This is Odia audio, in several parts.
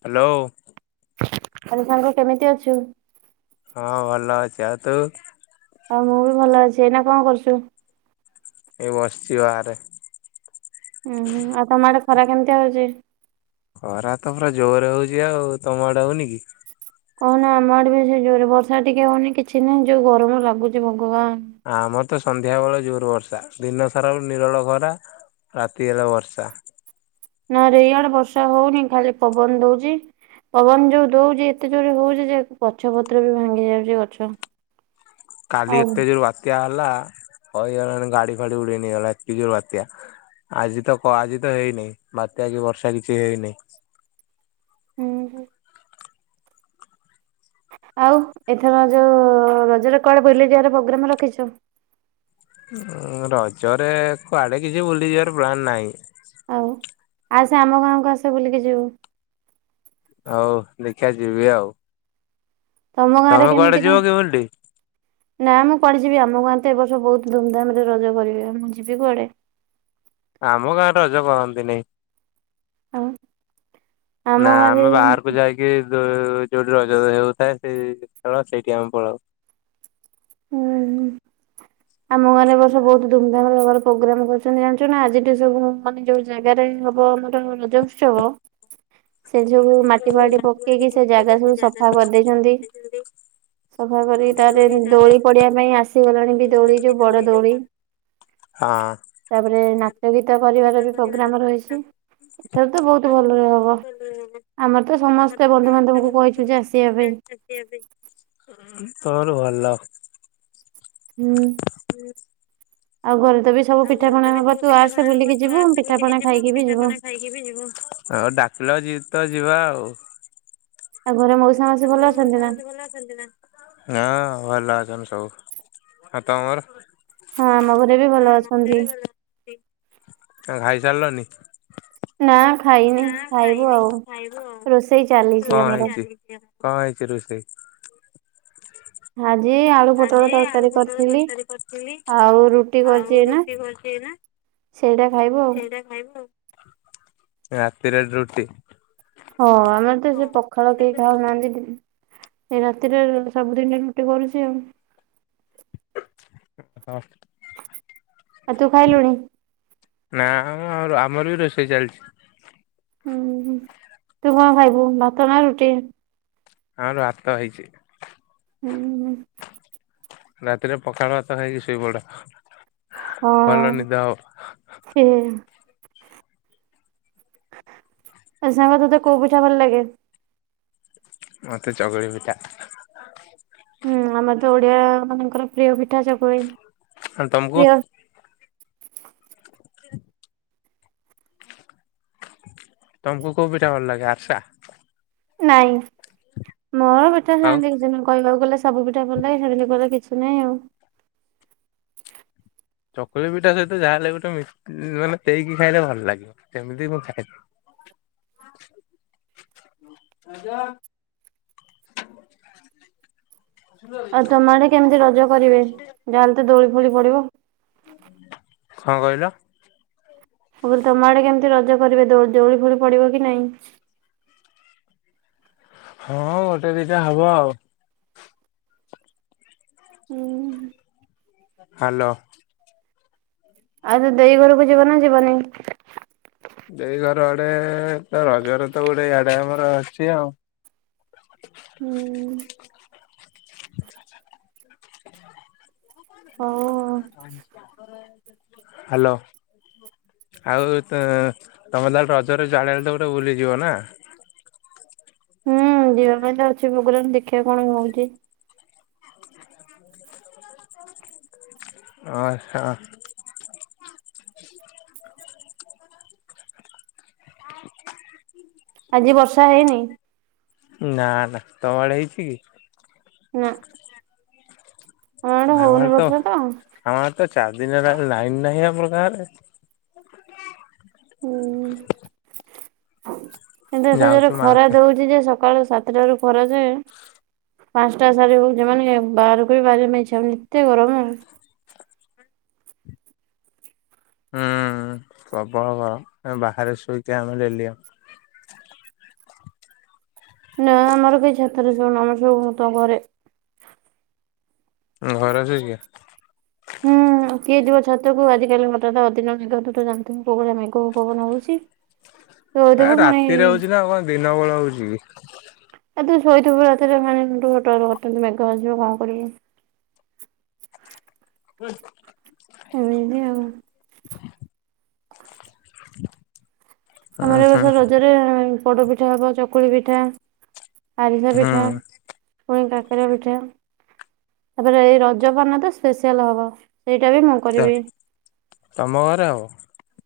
ହ୍ୟାଲୋ ଆଲି ସାଙ୍ଗ କେମିତି ଅଛୁ ହଁ ଭଲ ଅଛି ଆଉ ତୁ ହଉ ମୁଁ ବି ଭଲ ଅଛି ଏଇନା କଣ କରୁଛୁ ଏଇ ବସିଛି ବାରେ ଉୁଁ ହୁଁ ଆଉ ତମ ଆଡେ ଖରା କେମିତି ହଉଛି ଖରା ତ ପୁରା ଜୋର ହଉଛି ଆଉ ତମଡ ହଉନି କି କହ ନା ଆମ ଆଡେ ବି ସେ ଜୋରେ ବର୍ଷା ଟିକେ ହଉନି କିଛି ନାହିଁ ଯୋଉ ଗରମ ଲାଗୁଛି ଭଗବାନ ଆମର ତ ସନ୍ଧ୍ୟା ବେଳ ଜୋର ବର୍ଷା ଦିନ ସାରା ବେଳ ନିରଳ ଖରା ରାତି ହେଲେ ବର୍ଷା ନା ରେଇଆଡେ ବର୍ଷା ହଉନି ଖାଲି ପବନ ଦଉଛି ପବନ ଯୋଉ ଦଉଛି ଏତେ ଜୋରେ ହଉଛି ଯେ ଗଛ ପତ୍ର ବି ଭାଙ୍ଗି ଯାଉଛି ଗଛ କାଲି ଆଉ ଏତ୍ୟାଜର ବାତ୍ୟା ହେଲା ହେଇଗଲାଣି ଗାଡି ଫାଡି ଉଡେଇନଗଲା ଏକି ଜୋର ବାତ୍ୟା ଆଜି ତ ଆଜି ତ ହେଇନିଁ ବାତ୍ୟା କି ବର୍ଷା କିଛି ହେଇନହିଁ ହୁଁ ହୁ ଆଉ ଏଥର ଯୋଉ ରଜର କଡ ବୁଲି ଯଆାର ପ୍ରୋଗ୍ରାମ ରଖିଛ ଉ ରଜରେ କୁଆଡେ କିଛି ବୁଲିଯିବାର ପ୍ଲାନ୍ ନାହିଁ ଆଉ ସେ ଆମ ଗାଁକୁ ଆସ ବୁଲିକି ଯିବୁ ହଉ ଦେଖିବା ଯିବି ଆଉ ତମ ତମେ କୁଆଡେ ଯିବ କିିବଡି ନାଁ ମୁଁ କୁଆଡେ ଯିବି ଆମ ଗାଁ ତ ଏ ବର୍ଷ ବହୁତ ଧୁମଧାମ ରେ ରଜ କରିବି ମୁଁ ଯିବି କୁଆଡେ ଆମ ଗାଁରେ ରଜ କହନ୍ତିନି ଆଉ ଆମ ନା ଗାଁରେ ଆମେ ବାହାରକୁ ଯାଇକି ଯୋଉଠି ରଜ ହେଉଥାଏ ସେଇ ଖେଳ ସେଇଠି ଆମେ ପଳାଉ ହୁଁ ହୁଁ ଆମ ଘାରେ ବର୍ଷ ବହୁତ ଧୁମଧାମ ରେ ହବାର ପ୍ରୋଗ୍ରାମ କରୁଛନ୍ତି ଜାଣିଛୁ ନା ଆଜିଠ ସବୁ ମାନେ ଯୋଉ ଜାଗାରେ ହବ ଆମର ରଜ ଉତ୍ସବ। ସେ ସବୁ ମାଟି ବାଟି ପକେଇକି ସେ ଜାଗା ସବୁ ସଫା କରିଦେଇଛନ୍ତି ସଫା କରିକି ତାରେ ଦୋଳି ପଢିବା ପାଇଁ ଆସିଗଲାଣି ବି ଦଉଳି ଯୋଉ ବଡ ଦଉଳି ହଁ ତାପରେ ନା ଯୋଗୀତା କରିବାର ବି ପ୍ରୋଗ୍ରାମ ରହିଛି ଏଥର ତ ବହୁତ ଭଲରେ ହବ ଆମର ତ ସମସ୍ତେ ବନ୍ଧୁବାନ୍ଧବକୁ କହିଛୁ ଯେ ଆସିବା ପାଇଁ ତୋର ଭଲ ହୁଁ ଆଉ ଘରେ ତ ବି ସବୁ ପିଠାପଣା ହବ ତୁ ଆସେ ବୁଲିକି ତୁ ଯିବୁ ଆସେ ବୁଲିକି ପିଠାପଣା ଯିବୁ ଖାଇକି ବି ପିଠା ପଣା ଖାଇକିଯିବୁ ହଁ ଡାକିଲ ଜି ତ ଯିବା ଆଉ ଆଉ ଘରେ ମଉସା ମାଉସୀ ଭଲ ଅଛନ୍ତି [inaudible] ହଁ। ଭଲ ନା? ଅଛନ୍ତି ସବୁ ଆଉ ତୁମର? ହଁ ଆମ ଘରେ ବି ଭଲ ଅଛନ୍ତି। ଖାଇସାରିଲନି? ନା ଖାଇନି ଖାଇବୁ ଆଉ। ରୋଷେଇ ଚାଲିଛି କଣ ଆମର। ହେଇଛି କଣ ହେଇଛି ରୁଷେଇ? ହାଁ ଜି ଆଳୁ ପୋଟଳ ତରକାରୀ କରିଥିଲି ଆଉ ରୁଟି କରିଛି ଏଇନା ସେଇଟା ଖାଇବୁ ଆଉ। ରାତିରେ ରୁଟି ହଁ ଆମର ତ ସେ ପଖାଳ କେହି ଖାଉନାହାନ୍ତି ଏଇ ରାତିରେ ସବୁଦିନି ରୁଟି କରୁଛି ଆଉ ହଁ। ଆଉ ତୁ ଖାଇଲୁଣି? ନା ଆ ଆମର ବି ରୋଷେଇ ଚାଲିଛି। ହୁଁ ତୁ କଣ ଖାଇବୁ ଭାତ ନା ରୁଟି? ଆମର ଭାତ ହେଇଛି। ହୁଁ ହୁଁ ରାତିରେ ପଖାଳ ଭାତ ଖାଇକି ଶୋଇପଡ। ହଁ ଭଲ ନିଦ ହବ। ସେ ଆଉ ସାଙ୍ଗ ତତେ କୋଉ ପିଠା ଭଲଲାଗେ। ମତେ ଚକୁଳି ପିଠା। ହୁଁ ଆମେ ତ ଓ ଓଡ଼ିଆ ମାନଙ୍କର ପ୍ରିୟ ପି ପିଠା ଚକୁଳି ଆଉ ତମକୁ ପ୍ରିୟ ତମକୁ କୋଉ ପିଠା ଭଲ ଲାଗେ ଆର୍ଷା? ନାଇଁ। ମୋର ପିଠା ଆଉ ସେମିତି କିଛି ନାହିଁ କହିବକୁ ଗଲେ ସବୁ ପିଠା ଭଲ ଲାଗେ ହେମିତି କହିଲେ କିଛି ନାହିଁ ଆଉ ଚକୁଳି ପିଠା ସହିତ ଯାହା ହେଲେ ଗୋଟେ ମି ମାନେ ଦେଇକି ଖାଇଲେ ଭଲ ଲାଗିବ ସେମିତି ମୁଁ ଖାଏନି। ରାଜା ଆଉ ତମ ଆଡେ କେମିତି ରଜ କରିବେ ଯାହାହେଲେ ବି ଦୋଳି ଦୋଳି ପଡିବ। କଣ କହିଲ? ମୁଁ କହିଲି ତମ ଆଡେ କେମିତି ରଜ କରିବେ ଦଉଳି ଫୋଳି ପଡିବ କି ନାଇଁ। ହଁ ଗୋଟେ ଦିଟା ହବ ଆଉ ହୁଁ। ହ୍ୟାଲୋ। ଆଉ ତ ଦେଇ ଘରକୁ ଯିବ ନା ଯିବନି। ଦେଇ ଘର ଆଡେ ତ ରଜର ତ ଗୋଟେ ଇଆଡେ ଆମର ଅଛି ଆଉ। ହୁଁ। ହଉ ଆଉ [inaudible] ହ୍ୟାଲୋ ଆଉ ଉ ତ ତମେ ତାହେଲ ରଜରେ ଯୁଆଡେ ହେଲେ ଗୋଟେ ବୁଲିଯିବ ନା। ହୁଁ ଯିବା ପାଇଁ ତ ଅଛି ପ୍ରୋଗ୍ରାମ ଦେଖିବା କଣ ହଉଛି। ଆଚ୍ଛା। ହ। ଆଜି ବର୍ଷା ହେଇନି। ନା ନା ତମ ଆଡେ ହେଇଛି କି। ନାଁ। ଆମ ଆଡେ ତ ହୁଁ। ତ ଚାରି ଦିନ ହେଲା ଲାଇନ ନାହିଁ ଆମେ ଆମ ଗାଁରେ। ହୁଁ। କିନ୍ତୁ ଏତେ ଜୋରେ ଯାଉଛୁ ଖରା ମାର୍କେ ଦଉଛି ଯେ ସ ସକାଳ ସାତଟାରୁୁ ଖରା ଯେ ପାଞ୍ଚଟା ସାରେ ଯଉ ମାନେ ଯମା ବାହାରକୁ ବି ବାହାରି କୁ ଇଚ୍ଛା ହଉନି ଏତେ ଗରମ ହୁଁ ପ୍ରବଳ ଗରମ ବାହାରେ ଶୋଇକି ଆମେ ଡେଲି ଆ ନା ଆମର କେହି ଛାତରେ ଶୋଉନୁ ଆମର ସବୁ ତ ଘରେ। ଘରେ ଅଛ ଅବିକା ହୁଁ କିଏ ଯିବ ଛାତକୁ ଆଜି ଆଜି କାଲି ହଠାତ୍ ଅଦିନ ମେଘ ତୁତ ଜାଣିଥିବୁ କଉଭଳିଆ ମେଘ ପବନ ହଉଛି୍ ଏ ରାତିରେ ହଉଛି ନାଉ କଣ ଦିନ ବଳ ହଉଛି କି। ଆ ତୁ ଶୋଇଥିବୁ ରାତିରେ ମାନେ ହଠାଥ ମେଘ ଆସିଯିବ ତୁ କଣ କରିବୁ? ହୁଁ। ଏମିତି ଆଉ ହଁ। ଉଁ ଆମର ଏ ହୁଁ ବର୍ଷ ରଜରେ ପୋଡ଼ ପିଠା ହବ ଚକୁଳି ପିଠା ଆରିସ ପିଠା ହୁଁ ପୁଣି କାକ ରା ପିଠା ତାପରେ ଏଇ ରଜ ମାନେ ତ ସ୍ପେଶିଆଲ ହବ। ସେଇଟା ବି ମୁଁ କରିବି ତମ ଘରେ ହବ?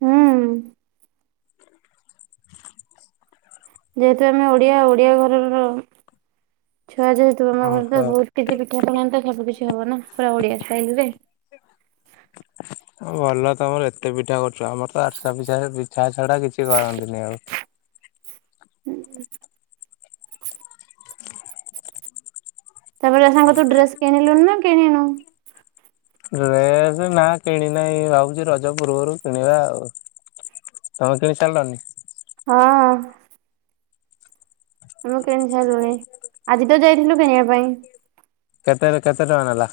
ହୁଁ। ହଁ। ଯେହେତୁ ଆମେ ଓଡିଆ ଓଡିଆ ଘରର ଛୁଆ ଯେହେତୁ ଆମ ଘରେ ତ ଓହୋ। ବହୁତ କିଛି ପିଠା ପଣା ତ ସବୁ କିଛି ହବ ନା ପୁରା ଓଡିଆ ଷ୍ଟାଇଲି ରେ। ଭଲ ତମର ଏତେ ପିଠା କରୁଛ ଆମର ତ ଆରିସା ପିଠା ପିଛା ଛଡା କିଛି କରନ୍ତିନି ଆଉ ହୁଁ ତାପରେ ସାଙ୍ଗ ତୁ ଡ୍ରେସ କିଣିଲୁନୁ ନା କିଣିନୁ? ଡ୍ରେସ ନା କିଣି ନାହିଁ ଭାବୁଛି ରଜ ପୂର୍ବରୁ କିଣିବା ଆଉ ତମେ କିଣି ସାରିଲଣି? ହଁ। ଆମେ କିଣି ସାରିଲୁଣି ଆଜି ତ ଯାଇଥିଲୁ କିଣିବା ପାଇଁ। କେତେ କେତେ ଟଙ୍କା ନେଲା?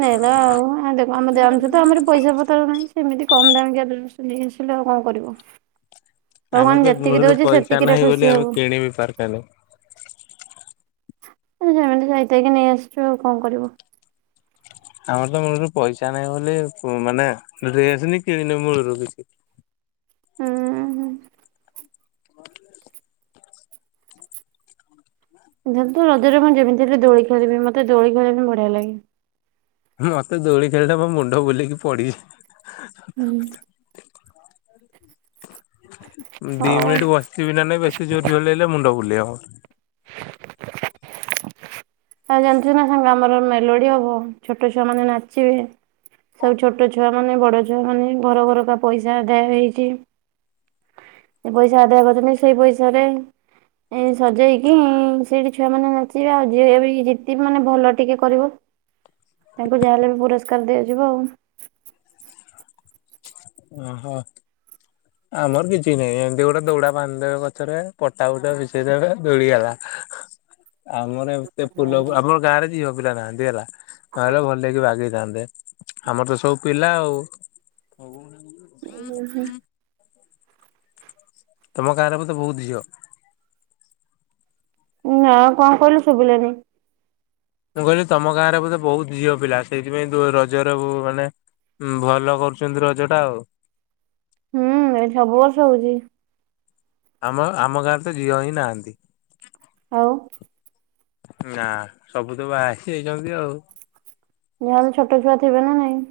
ନେଲା ଆଉ ଦେଖ ଆମ ଜାଣିଚୁ ତ ଆମର ପଇସା ପତ୍ର ନାହିଁ ସେମିତି କମ ଦାମ କିଆ ଡ୍ରେସ୍ ନେଇ ଆସିଲୁ ଆଉ କଣ କରିବୁ। ଆମର ଭଗବାନ ତ ଯେତିକି ମୂଳୁରୁ ଦଉଛି ପଇସା ସେତିକିରେ ନାହିଁ ଖୁସି ବୋଲି ଆମେ ହବୁ। କିଣି ବି ପାରଲୁନି। ଆରେ ଯେମିତି ଯାଇ ଥାଇକି ନେଇ ଆସିଛୁ ଆଉ କଣ କରିବୁ। ଆମର ତ ମୂଳରୁ ପଇସା ନାହିଁ ବୋଲି ମାନେ ଡ୍ରେସ୍ ନି କିଣିନି ମୂଳରୁ କିଛି। ହୁଁ। [unintelligible] ଏଥର ତ ରଜରେ ମୁଁ ଯେମିତି ହେଲେ ଦୋଳି ଖେଳିବି ମତେ ଦୋଳି ଖେଳିବା ପାଇଁ ବଢିଆ ଲାଗେ। ମତେ ଦୋଳି ଖେଳିଲେ ମୋ ମୁଣ୍ଡ ବୁଲେଇକି ପଡିବି। ହଁ। ଦି ହଉ। ମିନିଟ ବସିବି ନା ନାଇ ବେଶୀ ଜୋର ଝୁଲେଇଲେ ମୁଣ୍ଡ ବୁଲେ ବୁଲେଈହବ ଆଉ ଜାଣିଚୁ ନା ସାଙ୍ଗ ଆମର ମେଲୋଡି ହବ ଛୋଟ ଛୁଆ ମାନେ ନାଚିବେ ସବୁ ଛୋଟ ଛୁଆ ମାନେ ବଡ ଛୁଆ ମାନେ ଘର ଘରକା ପଇସା ଆଦାୟ ହେଇଛି ପଇସା ଆଦାୟ କରିଛନ୍ତି ସେଇ ପଇସାରେ ସଜେଇକି ସେଇଠି ଛୁଆ ମାନେ ନାଚିବେ ଆଉ ଯିଏ ବି ଯେତିକି ମାନେ ଭଲ ଟିକେ କରିବ ତାଙ୍କୁ ଯାହାହେଲେ ବି ପୁରସ୍କାର ଦିଆଯିବ ଆଉ । ଓହୋ ଆମର କିଛି ନାହିଁ ଏମିତି ଗୋଟେ ଦୌଡା ବାନ୍ଧିଦେବେ ଗଛରେ ପଟା ଫୁଟା ମିଶେଇ ଦେବେ ଦୋଳି ହେଲା। ଆମର ଏତେ ସେ ଫୁଲକୁ ଆମର ଗାଁରେ ଝିଅ ପିଲା ପିଲା ନାହାଁନ୍ତି ହେଲା ନହେଲେ ଭଲ ଲକି ବାଗେଇଥାନ୍ତେ ଆମର ତ ସବୁ ପିଲା ଆଉ। ଓହୋ । ତମ ଗାଁରେ ବୋଧେ ବହୁତ ଝିଅ। ନା କଣ କହିଲୁ ଶୁଭିଲାନି? ମୁଁ କହିଲି ତମ ଗାଁ ରେ ବୋଧେ ବହୁତ ଝିଅ ପିଲା ସେଇଥିପାଇଁ ରଜର ମାନେ ଭଲ କରୁଛନ୍ତି ରଜ ଟା ଆଉ। ହୁଁ ଏ ସବୁ ବର୍ଷ ହଉଛି। ଆମ ଆମ ଗାଁରେ ତ ଝିଅ ହିଁ ନାହାନ୍ତି। ଆଉ ନା ସବୁ ତ ବାହା ହେଇଯାଇଛନ୍ତି ଆଉ । ନହେଲେ ଛୋଟ ଛୁଆ ଥିବେ ନା ନାଇଁ।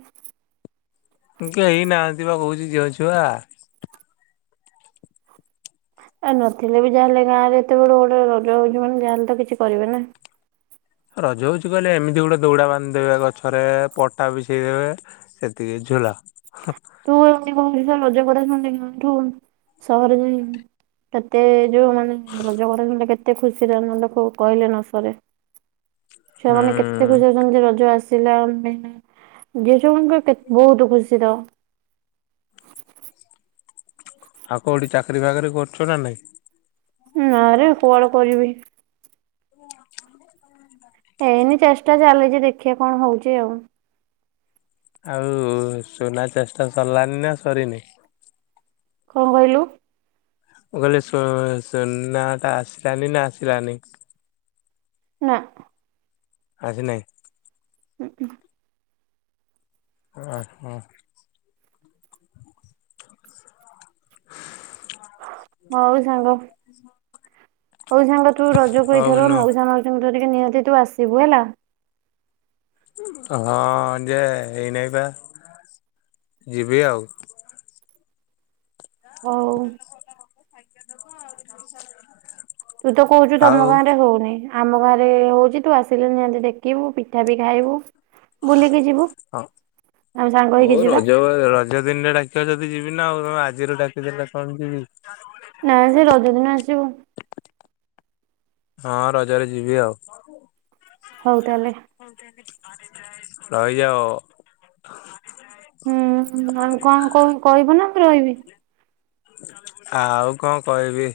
କେହି ନାହାଁନ୍ତି ବା କହୁଛି ଝିଅ ଛୁଆ। ଆ ନଥିଲେ ବି ଯାହା ହେଲେ ଗାଁ ରେ ଏତେ ବଡ ଗୋଟେ ରଜ ହଉଛି ମାନେ ଯାହାହେଲେ ତ କିଛି କରିବେ ନା । ରଜ ହଉଛି କହିଲେ ଏମିତି ଗୋଟେ ଦୌଡା ବାନ୍ଧିଦେବେ ଗଛରେ ପଟା ବିଛେଇ ଦେବେ ସେତିକି ଝୁଲ । [unintelligible] ର ଖାଠୁ ସହର ଯାଇ କେତେ ଯୋଉ ମାନେ ରଜଗଡା କେତେ ଖୁସିରେ ଆମ କହିଲେ ନ ସରେ। ଛୁଆମାନେ କେତେ ହୁଁ ଖୁସି ହଉଛନ୍ତି ରଜ ଆସି [unintelligible] ବହୁତ ଖୁସିର। ଆଉ କୋଉଠି ଚାକିରୀ ବାକିରି କରୁଛ ନା ନାଇଁ। ନାଁ ରେ କୁଆଡେ କରିବି? ଓ ଆମ ଏଇନେ ଚେଷ୍ଟା ଚାଲିଛି ଦେଖିବା କଣ ହଉଛି ଆଉ। ଆଉ ସୁନା ଚେଷ୍ଟା ସରିଲାନି ନା ସରିନି? କଣ କହିଲୁ? ମୁଁ କହିଲି ସୁ ସୁନା ଟା ଆସିଲାନି ନା ଆସିଲାନି। ନା। ଆସି ନାଇଁ [inaudible] ହ ହୋ ହଉ ସାଙ୍ଗ ହଉ ସାଙ୍ଗ ତୁ ରଜକୁ ହଉ ଏଇଥର ନୁ ମଉାସା ମାଉ ତୋ ଟିକେ ନିହାତି ତୁ ଆସିବୁ ହେଲା। ହଁ ଯେ ହେଇନାହିଁ ବା ଯିବି ଆଉ ହଉ। [inaudible] ତୁ ତ କହୁଛୁ ତମ ଆଉ ଗାଁ ରେ ହଉନି ଆମ ଘରେ ହଉଛି ତୁ ଆସିଲେ ନିହାତି ଦେଖିବୁ ପିଠା ବି ଖାଇବୁ ହଁ ବୁଲିକି ଯିବୁ ଆମେ ସାଙ୍ଗ ହେଇକି ହଉ ଯିବା ରଜ ରଜ ଦିନରେ ଡାକିବା ଯଦି ଯିବି ନା ଆଉ ଆଜିରୁ ଡାକିଦେଲେ କମ ଯିବ ନାଇ ସେ ରଜ ଦିନ ଆସିବ ହଁ ରଜରେ ଯିବି ଆଉ ହଉ। ତାହେଲେ ହଉଲେ ରହିଯାଉ। ହୁଁ ଆଉ କଣ କ କହିବୁ ନା ରହିବି ଆଉ କଣ କହିବି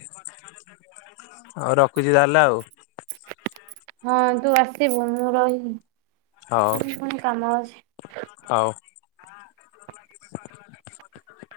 ଆଉ ରଖୁଛି ତାହେଲେ ଆଉ ହଁ ତୁ ଆସିବୁ ମୁଁ ହଉ ରହିବି କ କ କାମଛି ହଁ ଲାଗେ।